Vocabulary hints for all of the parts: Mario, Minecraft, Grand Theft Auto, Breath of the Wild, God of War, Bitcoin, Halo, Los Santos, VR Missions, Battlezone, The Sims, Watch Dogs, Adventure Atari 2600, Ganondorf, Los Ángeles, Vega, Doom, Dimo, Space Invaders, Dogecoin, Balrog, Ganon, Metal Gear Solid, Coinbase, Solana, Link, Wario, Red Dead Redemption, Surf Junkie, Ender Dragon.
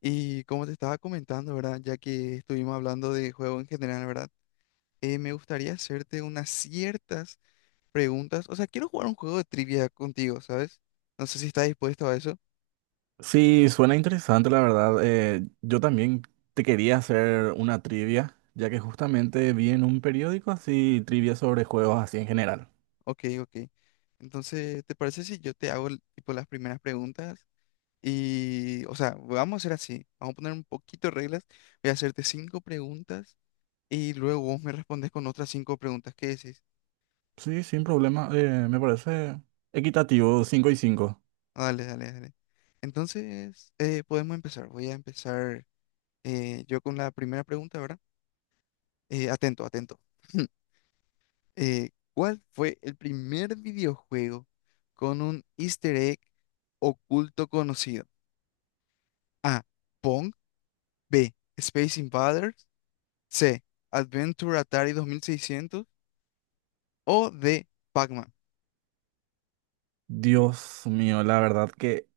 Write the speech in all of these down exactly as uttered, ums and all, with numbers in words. Y como te estaba comentando, ¿verdad? Ya que estuvimos hablando de juego en general, ¿verdad? Eh, me gustaría hacerte unas ciertas preguntas. O sea, quiero jugar un juego de trivia contigo, ¿sabes? No sé si estás dispuesto a eso. Sí, suena interesante, la verdad. Eh, yo también te quería hacer una trivia, ya que justamente vi en un periódico así trivia sobre juegos así en general. Ok, ok. Entonces, ¿te parece si yo te hago el- tipo las primeras preguntas? Y, o sea, vamos a hacer así. Vamos a poner un poquito de reglas. Voy a hacerte cinco preguntas y luego vos me respondes con otras cinco preguntas. ¿Qué decís? Sí, sin problema. eh, me parece equitativo, cinco y cinco. Ah, Dale, dale, dale. Entonces, eh, podemos empezar. Voy a empezar. Eh, yo con la primera pregunta, ¿verdad? Eh, atento, atento. Eh, ¿cuál fue el primer videojuego con un easter egg oculto conocido? A. Pong. B. Space Invaders. C. Adventure Atari dos mil seiscientos. O D. Pac-Man. Dios mío, la verdad que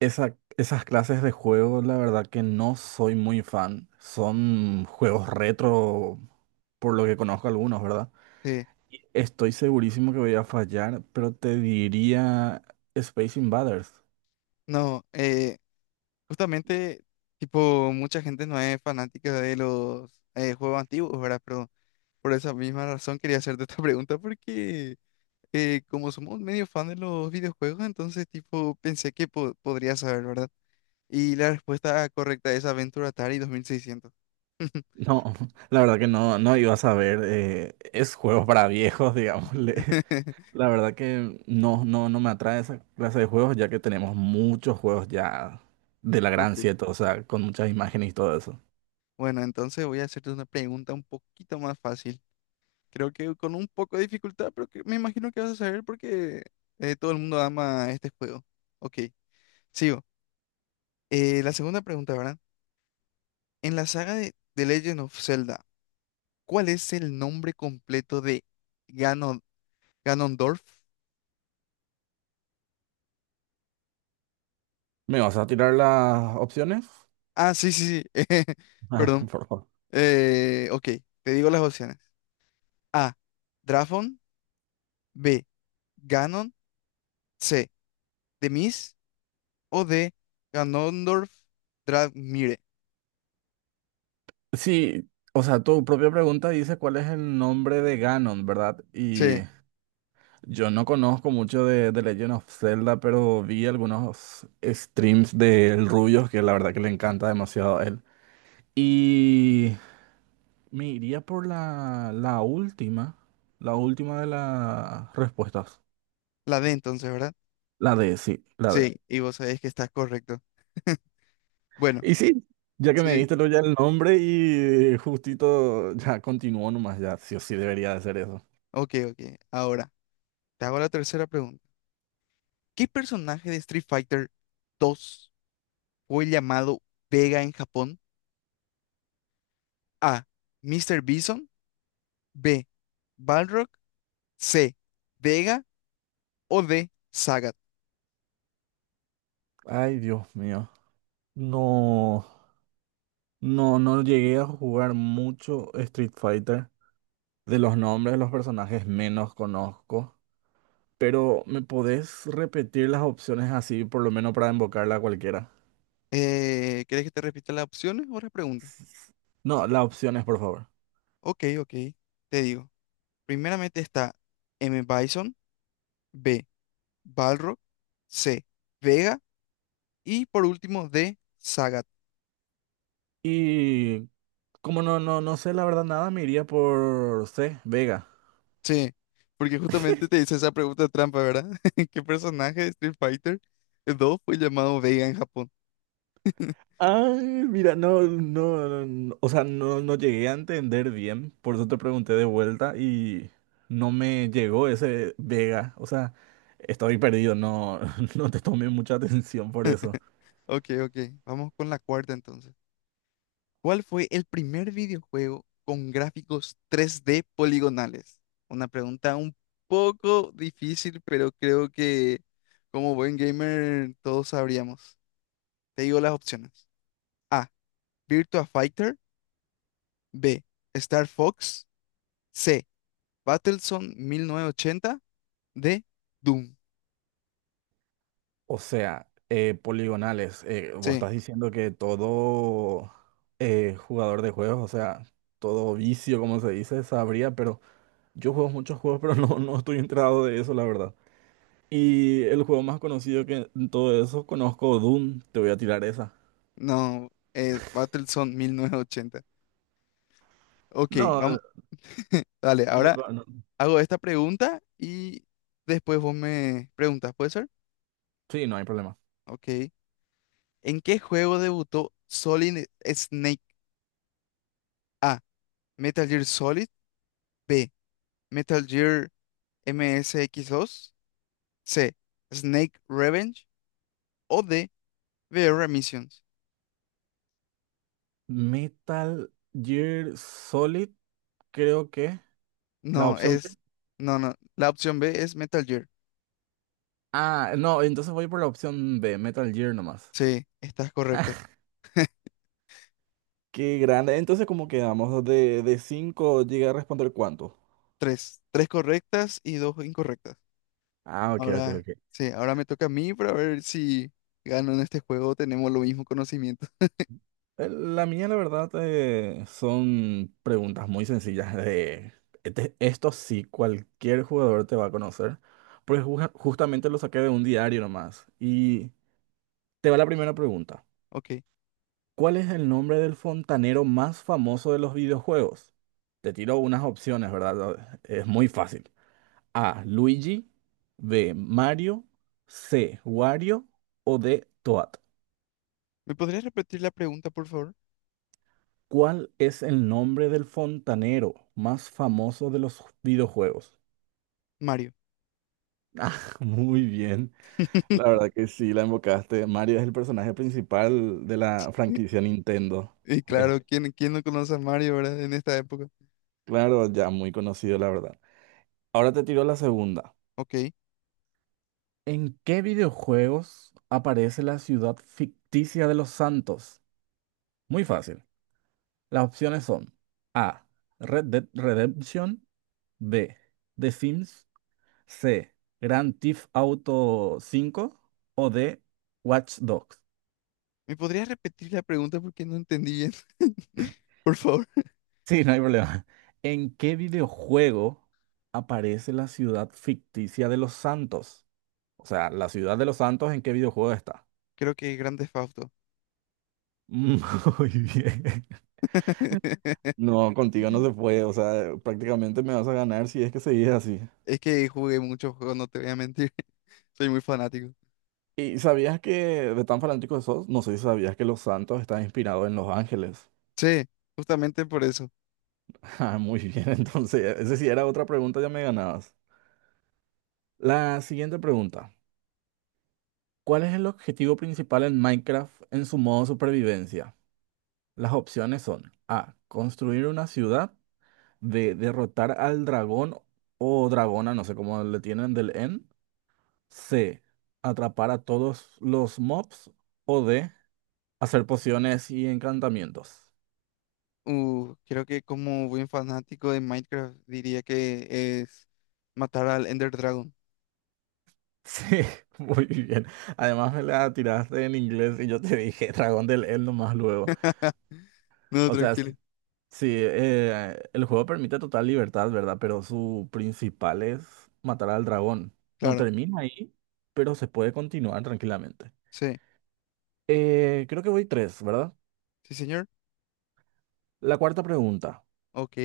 esa- esas clases de juegos, la verdad que no soy muy fan. Son juegos retro, por lo que conozco algunos, ¿verdad? Sí, Y estoy segurísimo que voy a fallar, pero te diría Space Invaders. no, eh, justamente, tipo, mucha gente no es fanática de los eh, juegos antiguos, ¿verdad? Pero por esa misma razón quería hacerte esta pregunta porque eh, como somos medio fan de los videojuegos, entonces tipo pensé que po- podría saber, ¿verdad? Y la respuesta correcta es Aventura Atari dos mil seiscientos. No, la verdad que no, no iba a saber. eh, es juegos para viejos, digámosle. La verdad que no, no, no me atrae esa clase de juegos, ya que tenemos muchos juegos ya de la Ok. gran siete, o sea, con muchas imágenes y todo eso. Bueno, entonces voy a hacerte una pregunta un poquito más fácil. Creo que con un poco de dificultad, pero que me imagino que vas a saber porque eh, todo el mundo ama este juego. Ok, sigo. Eh, la segunda pregunta, ¿verdad? En la saga de The Legend of Zelda, ¿cuál es el nombre completo de Ganon Ganondorf? ¿Me vas a tirar las opciones? Ah, sí, sí, sí. Ah, Perdón. por favor. Eh, ok, te digo las opciones. A. Drafon. B. Ganon. C. Demis. O D. Ganondorf Dramire. Sí, o sea, tu propia pregunta dice cuál es el nombre de Ganon, ¿verdad? Y Sí, yo no conozco mucho de, de Legend of Zelda, pero vi algunos streams del Rubios que la verdad que le encanta demasiado a él. Y me iría por la, la última, la última de las respuestas. la D entonces, ¿verdad? La D, sí, la D. Sí, y vos sabés que estás correcto. Bueno, Y sí, ya que me sí. diste lo ya el nombre y justito ya continuó nomás, ya sí o sí debería de ser eso. Ok, ok. Ahora, te hago la tercera pregunta. ¿Qué personaje de Street Fighter dos fue llamado Vega en Japón? A. mister Bison. B. Balrog. C. Vega. o D, Zagat. Ay, Dios mío. No, no, no llegué a jugar mucho Street Fighter. De los nombres de los personajes menos conozco. Pero ¿me podés repetir las opciones así, por lo menos para invocarla a cualquiera? Eh, ¿querés que te repita las opciones o las preguntas? No, las opciones, por favor. Ok, ok, te digo. Primeramente está M. Bison, B, Balrog, C, Vega y por último D, Sagat. Y como no, no, no sé la verdad nada, me iría por C, Vega. Sí, porque justamente te hice esa pregunta trampa, ¿verdad? ¿Qué personaje de Street Fighter dos fue llamado Vega en Japón? Ay, mira, no, no, no, no. O sea, no, no llegué a entender bien, por eso te pregunté de vuelta y no me llegó ese Vega. O sea, estoy perdido, no, no te tomé mucha atención por eso. Ok, ok, vamos con la cuarta entonces. ¿Cuál fue el primer videojuego con gráficos tres D poligonales? Una pregunta un poco difícil, pero creo que como buen gamer todos sabríamos. Te digo las opciones. A. Virtua Fighter. B. Star Fox. C. Battlezone mil novecientos ochenta. D. Doom. O sea, eh, poligonales, eh, vos Sí, estás diciendo que todo eh, jugador de juegos, o sea, todo vicio, como se dice, sabría, pero... Yo juego muchos juegos, pero no, no estoy enterado de eso, la verdad. Y el juego más conocido que en todo eso conozco, Doom, te voy a tirar esa. no, eh, Battlezone mil novecientos ochenta. Ok, No, vamos. Dale, no, ahora no, no, hago esta pregunta y después vos me preguntas, ¿puede ser? sí, no hay problema. Ok. ¿En qué juego debutó Solid Snake? A. Metal Gear Solid. B. Metal Gear M S X dos. C. Snake Revenge. O D. V R Missions. Metal Gear Solid, creo que la No, opción B. es. No, no. La opción B es Metal Gear. Ah, no, entonces voy por la opción B, Metal Gear nomás. Sí, estás correcto. Qué grande. Entonces, ¿cómo quedamos? De, de cinco llega a responder cuánto. Tres. Tres correctas y dos incorrectas. Ah, ok, ok, Ahora, ok. sí, ahora me toca a mí para ver si gano en este juego. Tenemos lo mismo conocimiento. Eh, La mía, la verdad, eh, son preguntas muy sencillas de... este- esto sí, cualquier jugador te va a conocer, porque ju- justamente lo saqué de un diario nomás. Y te va la primera pregunta. Ok. ¿Cuál es el nombre del fontanero más famoso de los videojuegos? Te tiro unas opciones, ¿verdad? Es muy fácil. A, Luigi, B, Mario, C, Wario o D, Toad. ¿Me podrías repetir la pregunta, por favor? ¿Cuál es el nombre del fontanero más famoso de los videojuegos? Mario. Ah, muy bien. La verdad que sí, la invocaste. Mario es el personaje principal de la franquicia Nintendo. Y Es claro, ¿quién, quién no conoce a Mario, verdad? En esta época. claro, ya muy conocido, la verdad. Ahora te tiro la segunda. Ok. ¿En qué videojuegos aparece la ciudad ficticia de Los Santos? Muy fácil. Las opciones son A. Red Dead Redemption. B. The Sims. C. Grand Theft Auto cinco. O D. Watch Dogs. ¿Me podrías repetir la pregunta porque no entendí bien? Por favor. Sí, no hay problema. ¿En qué videojuego aparece la ciudad ficticia de Los Santos? O sea, la ciudad de Los Santos, ¿en qué videojuego está? Creo que Grand Theft Auto. Muy bien. No, contigo no se puede. O sea, prácticamente me vas a ganar si es que seguís así. Es que jugué muchos juegos, no te voy a mentir. Soy muy fanático. ¿Y sabías que de tan fanático que sos? No sé si sabías que Los Santos está inspirado en Los Ángeles. Sí, justamente por eso. Ah, muy bien. Entonces, esa sí era otra pregunta, ya me ganabas. La siguiente pregunta. ¿Cuál es el objetivo principal en Minecraft en su modo supervivencia? Las opciones son A. Construir una ciudad. B. Derrotar al dragón o dragona, no sé cómo le tienen del N. C. Atrapar a todos los mobs. O D. Hacer pociones y encantamientos. Uh, creo que como buen fanático de Minecraft diría que es matar al Ender Dragon. Sí, muy bien. Además me la tiraste en inglés y yo te dije dragón del N nomás luego. No, O sea, tranquilo. sí, eh, el juego permite total libertad, ¿verdad? Pero su principal es matar al dragón. No Claro. termina ahí, pero se puede continuar tranquilamente. Sí. Eh, creo que voy tres, ¿verdad? Sí, señor. La cuarta pregunta. Ok.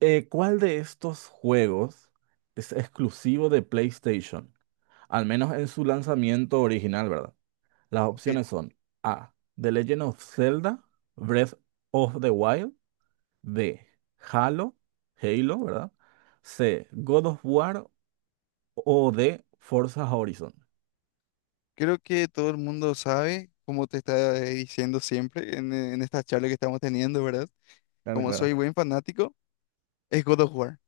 Eh, ¿cuál de estos juegos es exclusivo de PlayStation? Al menos en su lanzamiento original, ¿verdad? Las Ok. opciones son A. The Legend of Zelda, Breath of the Wild, B. Halo, Halo, ¿verdad? C. God of War o de Forza Horizon. Creo que todo el mundo sabe, como te estaba diciendo siempre en, en esta charla que estamos teniendo, ¿verdad? Claro, Como soy claro. buen fanático, es God of War.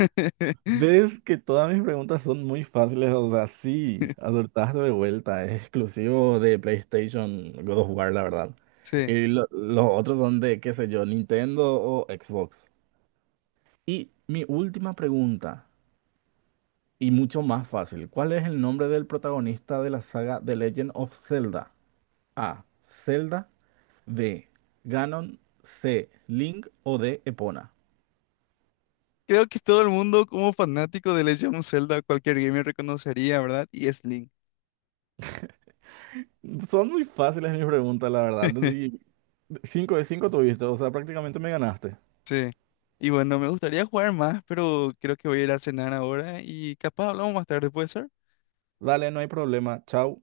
Ves que todas mis preguntas son muy fáciles, o sea, sí, acertaste de vuelta, es exclusivo de PlayStation God of War, la verdad. Sí. Y lo- los otros son de, qué sé yo, Nintendo o Xbox. Y mi última pregunta, y mucho más fácil, ¿cuál es el nombre del protagonista de la saga The Legend of Zelda? A. Zelda, B. Ganon, C. Link o D. Epona. Creo que todo el mundo como fanático de Legend of Zelda, cualquier gamer reconocería, ¿verdad? Y es Link. Son muy fáciles mis preguntas, la verdad. Y cinco de cinco tuviste, o sea, prácticamente me ganaste. Sí. Y bueno, me gustaría jugar más, pero creo que voy a ir a cenar ahora y capaz hablamos más tarde, ¿puede ser? Dale, no hay problema. Chau.